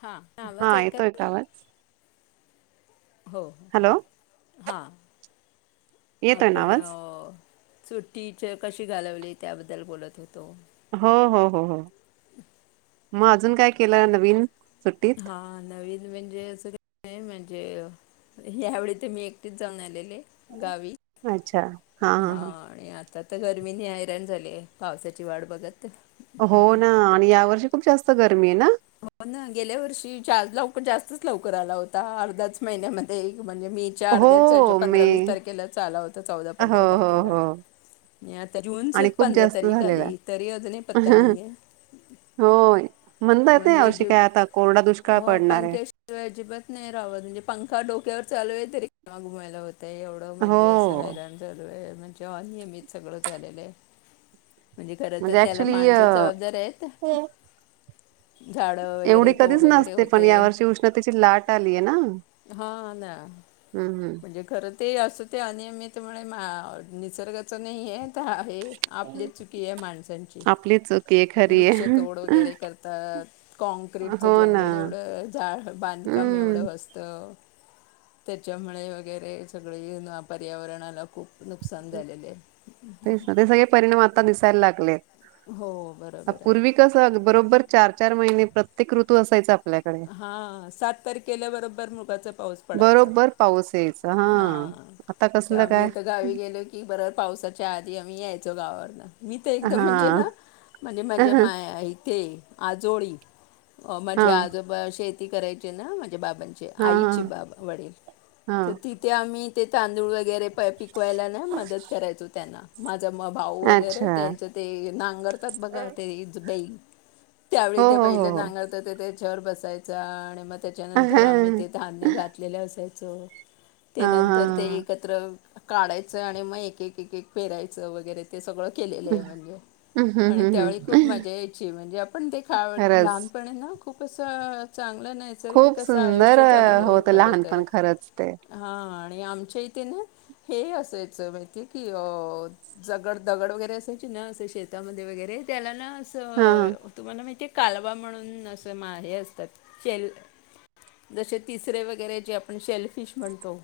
हां हा आवाज ऐका येतोय का आवाज हो हो हॅलो हां. येतोय ना आपण आवाज अ सुट्टी च्य कशी घालवली त्याबद्दल बोलत होत हो हो हो हो. मग अजून काय केलं नवीन? सुट्टीत हा नवी म्हणजे असं म्हणजे ह्यावेेळी ते मी एकटीच जाऊन आलेले. गावी अच्छा हा हा हा. हां आणि आता गरमीने हायराण झाली पावसाची वाढ बघत हो ना आणि यावरशी खूप जास्त गरमी आहे ना? हो ना, गेल्या वर्षी जा लवकर जास्तच लवकर आला होता हा अर्धाच महिन्यामध्ये. म्हणजे मे च्या अर्ध्याच ह्याच्या हो पंधरा मे वीस तारखेला आला होता चौदा हो पंधरा हो तारखेला हो नि आता आणि जूनचेच खूप पंधरा जास्त तारीख झालेला आली तरी अजूनही पत्ता नईये. हो म्हणता येत नाही म्हणजे यावर्षी अजिब काय आता कोरडा दुष्काळ हो पडणार आहे पंक्या शिवाय अजिबात नाही रावत म्हणजे पंखा डोक्यावर चालू आहे तरी ते घुमायला होत. ते एवढं म्हणजे अस हो हैराण झालोय. म्हणजे अनियमित सगळं झालेलं आहे. म्हणजे खरं तर त्याला माणसं जबाबदार आहेत. झाडं वगैरे एवढी कधीच तोड वगैरे नसते होते पण यावर्षी उष्णतेची लाट आलीय ना हम्म हां ना हम्म. म्हणजे खरं ते असं ते अनियमितमुळे मा निसर्गाचं नई हे आहे. चहा आहे हम्म आपलीच चुकी आहे माणसांची आपली चुकी आहे खरी वृक्ष आहे तोड वगैरे कर अ काँक्रीटचं हो ना जंगल एवढं झा बांधकाम एवढं हम्म. असतं. त्याच्यामुळे वगैरे सगळे युन पर्यावरणाला खूप नुकसान झालेले आहे तेच ना ते सगळे परिणाम आता दिसायला लागले. हो आ बरोबर पूर्वी आहे कस बरोबर चार चार महिने प्रत्येक ऋतू असायचा. आपल्याकडे. हां सात तारखेला बरोबर मृगाचा पाऊस पडायचा. बरोबर पाऊस यायचा हा. हां आता त कसलं आम्ही काय आता गावी गे लो की बरोबर पावसाच्या आधी आम्ही यायचो गावावरन. मी त एकदम हा म्हणजे ना म्हणजे माझ्या माय इथे आजोळी. हो हा हा म्हणजे आजोबा शेती करायचे ना बाबांचे आईचे हा बाबा वडील हा. तर तिथे आम्ही ते तांदूळ वगैरे पिकवायला ना मदत करायचो त्यांना त्याचा भाऊ वगैरे अच्छा त्यांचे ते नांगरतात बघा ते बैल त्यावेळी हो ते हो हो पहिले हो. नांगरतात ते बसायचा आणि मग त्याच्यानंतर आम्ही ते धान्य घातलेले असायचे च ते हा हा नंतर ते एकत्र काढायचं आणि मग एक एक पेरायचं वगैरे ते सगळं केलेलं आहे म्हणजे आणि हम्म त्यावेळी खूप मजा यायची म्हणजे आपण ते खा खरंच. लहानपणे नाू. खूपच चांग. खूप सुंदर होत लहानपण खरंच ते. हा आणि आमच्या इथे ना हे असायच माहिती की अ दगड दगड वगैरे असाय कि न अस शेतामध्ये वगैरे त्याला ना. हा तुम्हाला माहिती. कालवा म्हणून अस हे असतात शेल जसे तिसरे वगैरे जे आपण शेलफिश. बनतो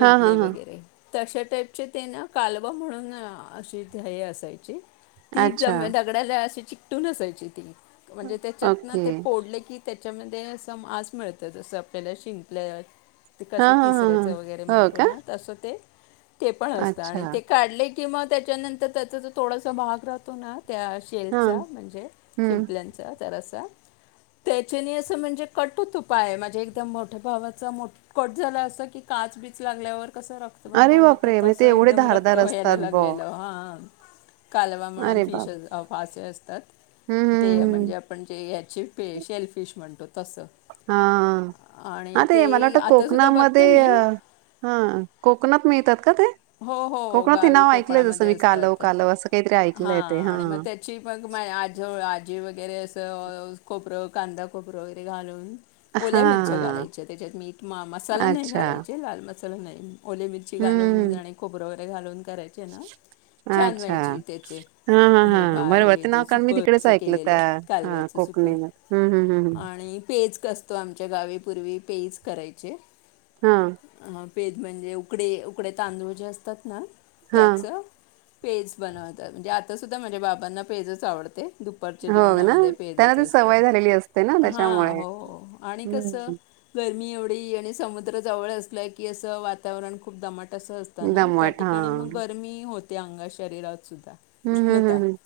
हा हा हा. वगैरे. तशा टाईपचे ते ना कालवा म्हणून अशीय असायची. ती अच्छा जम दगडाला अशी च. तूूनसायची ती. म्हणजे त्याच्यात ना ओके ते पोडले की. त्याच्यामध्ये असं मस मिळतं अससं आपल्याला शिंकल्या. ते हा कसे हा हा तिसऱ्याचं वगैरे हा हो म्हणतो का. ना तसं ते. ते पण असतं अच्छा आणि ते काढले. किंवा त्याच्यानंतर त्याचा तर थोडासा भाग राहतो ना. त्या हा शेलचा म्हणजे हम्म शिंपल्यांचा जरासा. त्याच्या अस म्हणजे कटुत उपाय म्हणजे एकदम मोठ्या भावाचा. कट झाला असं की काच बीच लागल्यावर. कसं अरे रक्तबंबाळ होत बापरे म्हणजे ते तसं एवढे एकदम रक्त धारदार व्हायला असतात बुवा लागलेलं हा. कालवा म्हणून अरे फिश. बाप ज असतात. हम्म हम्म ते हम्म म्हणजे आपण जे हची शेलफिश म्हणतो. तसं हा आणि हा ते मला वाट कोक. आतासुद्धा बघते कोकणामध्ये मी ह कोकणात मिळतात का. ते हो हो कोकणात हे गावी नाव ऐकलंय जसं कोकणामध्ये मी कालव असतात कालव असं काहीतरी हा ऐकलंय ते आणि मग त्याची म आज आजी वगैरे अस. खपरं कांदा कोपरं वगैरे घालून. ओल्या मिरच्या हा घालायच्या, त्याच्यात मीठ मसाला नाही अच्छा घालायचे, लाल म चल. ओले मिरची घालून हम्म जा. बररो वरे घालून. कराय ना अच्छा छानवायची त्या हा हा हे हा बरोबर ते बाे नाव कारण मी सुक तिकडेच अस ऐकलं त्या केलेलं हा कालव्याच सुक कोकणीमध्ये हम्म हम्म हम्म आणि पेज. असतो आमच्या गावीपूर्वी पेच करायचे हम पेद म्हणजे उकडे उकडे तांदूळ जे असतात ना हा त्याचं पेज बनवतात म्हणजे आता सुुद्धा माझ्या बाबांना पेजच आवडते दुपारच्या हा हो ना जेवणामध्ये त्यांना पेजत ती असते सवय झालेली असते ना हां त्याच्यामुळे हो आणि कसं हम्म ग मी एवढी आणि समुद्रजवळ असलय की असं वातावरण खूप दमाट असत त्या दमट हा ठिकाणी मग हम्म गरमी हो ते अंगा शरीरात सुद्धा हम्म हम्म उष्णता हम्म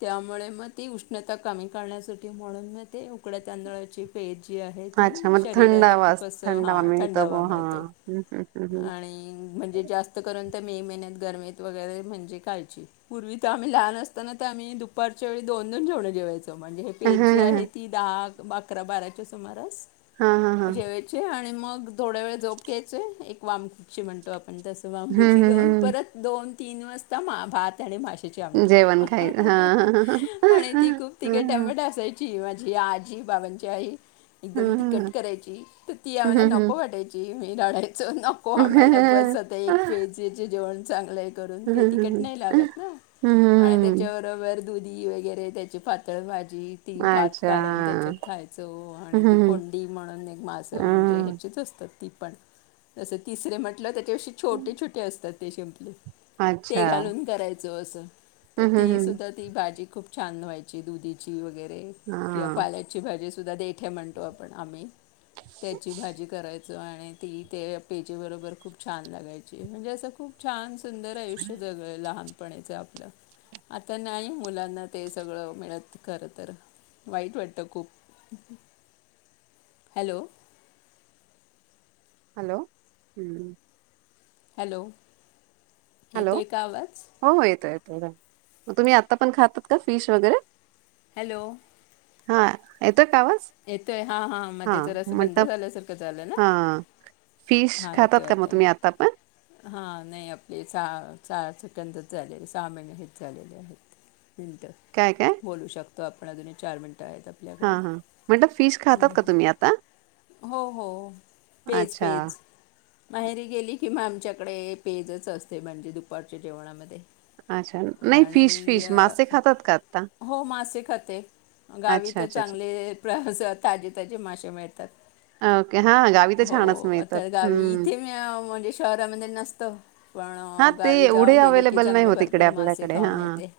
त्यामुळे मग ती उष्णता कमी करण्यासाठी म्हणून मग ते उकड्या तांदळाची पेद जी आहे ती अच्छा मग थंड शरीराला हवा खूप अस थंड हा हवा मिळतो ब थंडावा हा मिळतो हम्म हम्म हम्म आणि म्हणजे जास्त करून त्या मे महिन्यात गर्मेत वगैरे म्हणजे कायची पूर्वी तर आम्ही लहान असताना ते आम्ही दुपारच्या वेळी दोन दोन जेवणं जेवायच म्हणजे हे पेट जी आहे हम्म. ती डाग अकरा बाराच्या सुमारास हा हा हा जेवायचे आणि मग थोड्या वेळ जोप घ्यायचय एक वामखुपची म्हणतो आपण तसं ममगुशी हम्म हम्म घेऊन हम्म परत दोन तीन वाजता मा भात आणि माश जेवण खाय हा आमट हा आणि ती खूप हा तिके हा. टमट असाय जवजी आजी पवनच्याही एकदम ती कट हम्म करायची तर ती हम्म आम्हाला हम्म नको वाटायची मीराडे नको आम्हाला उपस जा एक फेजीचे जेवण चांगले आहे त हम्म नाही लात हम्म त्याच्याबब दुधी वगैरे त्याची पातळ माहि जी ती भात अच्छा कालवून त्याच्यात खायचो आणि ती हम्म कोंडी म्हणून एक मासं म्हणजे हम्म ह्याचीच असतात त पण जसे तिसरे म्ह [inaudible] छटे छोटे असतात ते शेमपले ते अच्छा घालून करायचं जो असं तर हम्म हम्म ती हम्म सुद्धा ती भाजी खूप छदान व्हायची दुधीची वगैरे किंवा हा पाल्याची भाजी सुधा देठे म्हणतो आपण आम्ही त्याची भाजी कराय आणि ती ते पेजी बरोबर खूप छान लागायची म्हणजे असं खूप छान सुंदर आयुष्य जग लहान आ मुलांना ते सगळ मित खर तर वाई वाटत खप हलो हॅलो हम्म हॅलो हे हॅलो तु का वाच हो हो येतो मग तुम्ही आता पण खातात का फिश वगैरे हॅलो हा का आवाज? येतोय हा हा मग ते तर अस बंद झाल्यासारखं झालं ना हा फिश हा येतोय खातात का मग आता तुम्ही पण? हा नाही आपली हा चहा सुटंदच झाले सहा महिने हेच झालेले आहेत मिट काय काय? बोलू शकतो त आपण दून चार मिनट काय आहेत आपल्याकडे बेट फिश खातात का तुम्ही आता हो हो पेज अच्छा पेज माहेरी गेली कि मग आमच्याकडे पेजच असते म्हणजे दुपारच्या जेवणामध्ये अच्छा नाही फिश आणि फिश अ, मासे खातात का आता ते गावी अच्छा तर अच्छा अच्छा चांगले ताजे ताजे मासे मेळात ओके हा गावी तर हो छानच मिळतात. आता गावी हम्म इथे मी म्हणजे शहरामध्ये नसतं हा पण ते गावी एवढे जाऊ गेले की अवेलेबल नाही चांगले होत इकडे भरपूर मासे आपल्याकडे हा खाऊन येते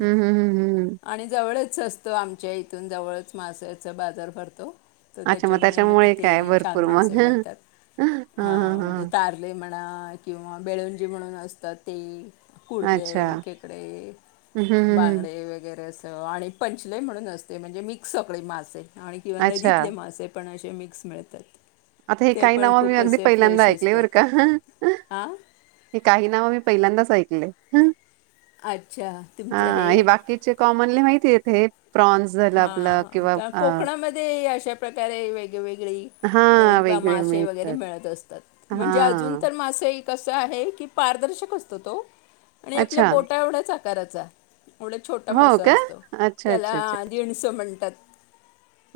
हम्म हम्म हम्म हम्म आणि जवळच असतो आमच्या इथून जवळच मास बाजार भरतो तर अच्छा त्याच्यामुळे मग तिथे काय छान भरपूर मग मासे मिळतात हा ह हा म्हणजे हा तारले म्हणा किंवा बेळ म्हणून असतात ते कुडले अच्छा केकडे हम्म हम्म हम्म बांगडे वगैरे अस आणि पंचले म्हणून असते म्हणजे मिक्स सगळी मास आणि किंवां अच्छा नदीतले मासे. पण असे मिक्स मिळतात. आता हे ते काही पण नावं मी खूप अगदी असे पहिल्यांदा फ्रेश ऐकले बरं का, असतात हां हे काही नावं मी पहिल्यांदाच ऐकले. हम्म. अच्छा तुमचे हा हे बाकीचे कॉमनली माहिती आहे इथे. हा कोकणामध्ये अशा प्रकारे वेगळे वेगळे हा [unintelligible] वेगळे मासे वगैरे मिळतात मिळतं असतात, हा म्हणजे अजून तरं मासे कसं आहे की पारदर्शक असतो तो. आणि आपल्या अच्छा बोटा एवढ्याच तरचं [unintelligible] एवढा छोटा हो मासा का असतो. अच्छा त्याला अच्छा अच्छा असं म्हणतात.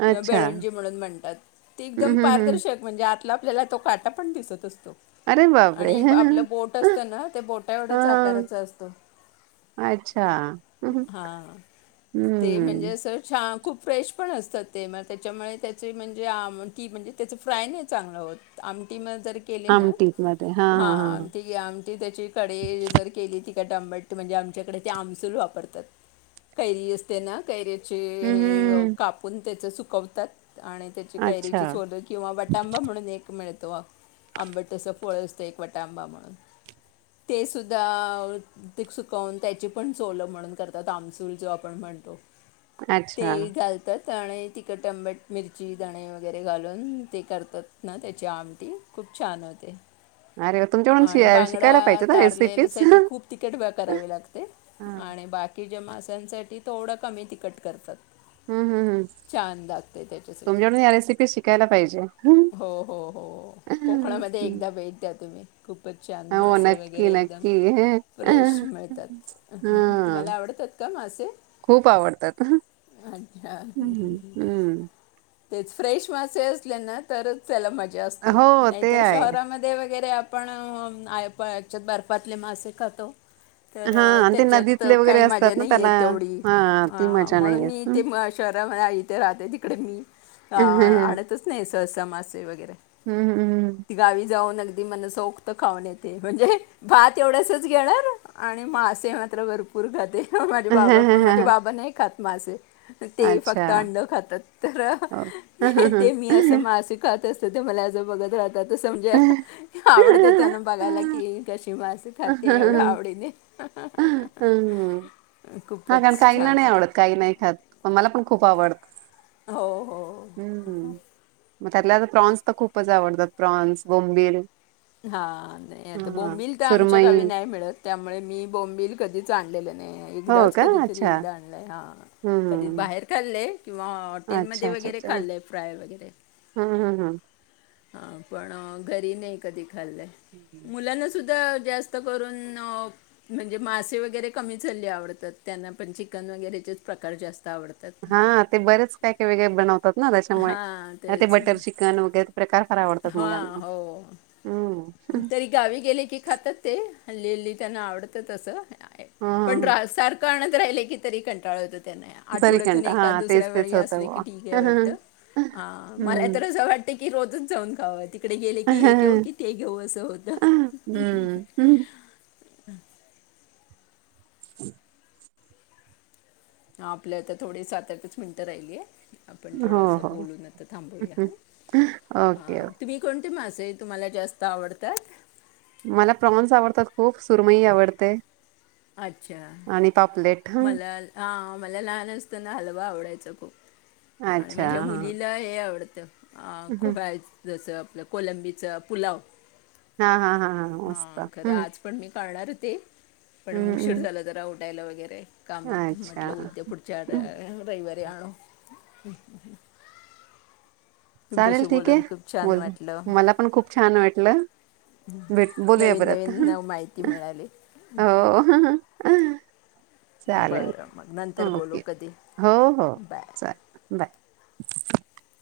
किंवा अच्छा बेळणजी म्हणून म्हणतात एकदम हम्म हम्म हम्म पारदर्शक म्हणजे, आपल्याला तो काटा पण दिसतं असतो. अरे बापरे आणि आपलं बोट असतं ना ते बोटा एवढेच हा आकाराच असतं, अच्छा हा ते हम्म म्हणजे, छान खूप फ्रेश पण असतात. ते मग त्याच्यामुळे त्याची म्हणजे आमटी म्हणजे त्याच फ्राय नाही चांगलं होतं, आमटी तरं केले ना, हा त्याची आमटी त्याची कढी जरं केली ती [unintelligible] आंबट म्हणजे आमच्याकडे ते आमसूल वापरतात, कैरी असते ना कैरी [unintelligible] हम्म हे हम्म कापून. त्याचं सुकवतातं. आणि त्याची अच्छा कैरीची सोलं किंवा वटांबा म्हणून एक मिळत. तो आंबट अस फळं असतं. एक वटांबा म्हणून, ते सुद्धा सुकवून त्याची पण सोलं म्हणून करतात आमसूल जो आपण म्हणतो. अच्छा ते घालतातं. त्याने तिखट आंबट मिरची धणे वगैरे घालून ते करतात ना त्याची आमटी खूपं छानं होते. अरे वाह! तुमच्याकडून शि आणि शिकायला बांगडा पाहिजे ना तारलेल्या रेसिपीज साठी खूप तिखट करावी लागते हम्म आणि बाकी- माांस्यासाठी थोडं कमी तिकट. करतात. हम्म हम्म छानं लागते त्याच्यासाठी तुमच्याकडून या रेसिपी शिकायला पाहिजे. हो, हो, हो कोकणामध्ये एकदा भेट द्या तुम्ही. खूपचं छानं हो मासे नक्की वगैरे एकदम नक्की फ्रेश मिळतात. हा तुम्हाला आवडतात का मासे? हम्, अच्छा हम्म. तेच फ्रेश मासे असले ना तरच त्याला मज- [unintelligible] हो नाही ते तर आहे. शहरांमध्ये वगैरे. पण, आपणच्यात बर्फातले मासे खातो, तर हा अ, आणि ते त्याच्यात नदीतले वगैरे काही मजा असतात ना नाही आहे त्याला तेवढी हा ती मजा म्हणून नाही येत. मी हं. ते शहरामध्ये इथे राहते तिकडे मी हम्म आणतच नाही सहसा मासे वगैरे, हम्म गावी जाऊन अगदी मनसौक्त खाऊन येते म्हणजे भात एवढ्यासच घेणार आणि मासे मात्र भरपूर खाते. माझे बाबा पण माझे हम्म बाबा नाही खात मासे. ते फक्त अच्छा अंड खातात तर ह हो. हह ते मी असं मासे खात असत तर ते मलाजं बघत राह त समजा आवड तेना बगायला की कशी हि मासे खाते एवढं हम्म आवडीने ह ह हह खूपच त्यांना. छान नाही आवडत काही नाही खात? मला पण खूप आवड हो हो हम्म मग त्यातल्या आ तर प्रॉन्स तर खूपच आवडतात प्रॉन्स, बोंबील हा नाही आता हा बोंबील ते आमच्या सुरमई गावी नाही मिळत त्यामुळे मी बोंबील कधीच आणलेले आणि हो एकदाच का कधीतरी अच्छा एकदा आणलं हां कधीच हम्म बाहेर खाललं [unintelligible] किंवा हॉटेलमध्ये अच्छा अच्छा वगैरे अच्छा खाल्लंय फ्राय वगैरे हम्म हम् हम् हा पण घरी नाही कधी खाल्लाय हम्म मुलांना सुद्धा जास्त करून म्हणजे मासे वगैरे कमी झालले आवडतात त्यांना पण चिकन वगैरेचेच प्रकार जास्त आवडतात हा ते बरेच काय काय वेगळे बनवतात ना त्याच्यामुळे हां ते तेच बटर चिकन वगैरे प्रकार फार आवडतात हां मुलांना हो हम्म तरी गावी गेले की खातात ते खाल्लेली त्यांना आवडतं तसं पण ह रा सारख राहिले की तरी कंटाळत नाही आठवड्यातून जरीकंठ हा कंटा, एका हा, दुसऱ्या तेच तेच वेळी होतं असले की बुवा ठीक आहे वाटत मला हम्म तर असं वाटत की की रोजच जाऊन खाव कडे गेले की हे हो क ते घेऊ असं होत हं हम्म [unintelligible] ह आपल्या तर थोडी सात आठ च मिनिटं राहिलीय आपण हो थोडस हो बोलून आता थांबूया ओके ह ओके तुम्ही कोणते मा ते तुम्हाला जास्त आवडतात मला प्रॉन्स आवडतात खूप सुरमई आवडते अच्छा आणि पापलेट हं. मला हा मला लहान असताना हलवा आवडायचा [unintelligible] आणि अच्छा माझ्या हां. मुलीला हे आवडत [unintelligible] हं. खूप आहेत जस कोलंबीच पुलाव हा हा हा हा मस्त हम्म करणार होते पण मग उशीर झाला तर आवड. ायॉग वगैरे हं. कामात अच्छा. म्हटलं उद्या पुढच्या हं. रविवारी आणो. हम्म हम्म ह. चालेल ठीक आहे बोल वाटलं मला पण खूप छान वाटलं. भेट बोलूया नवीन परत. नवीन माहिती मिळाली. हम्. चालेल बरं मग नंतर बोलू ओके कधी हो हो बाय चालेल बाय. [inaudible]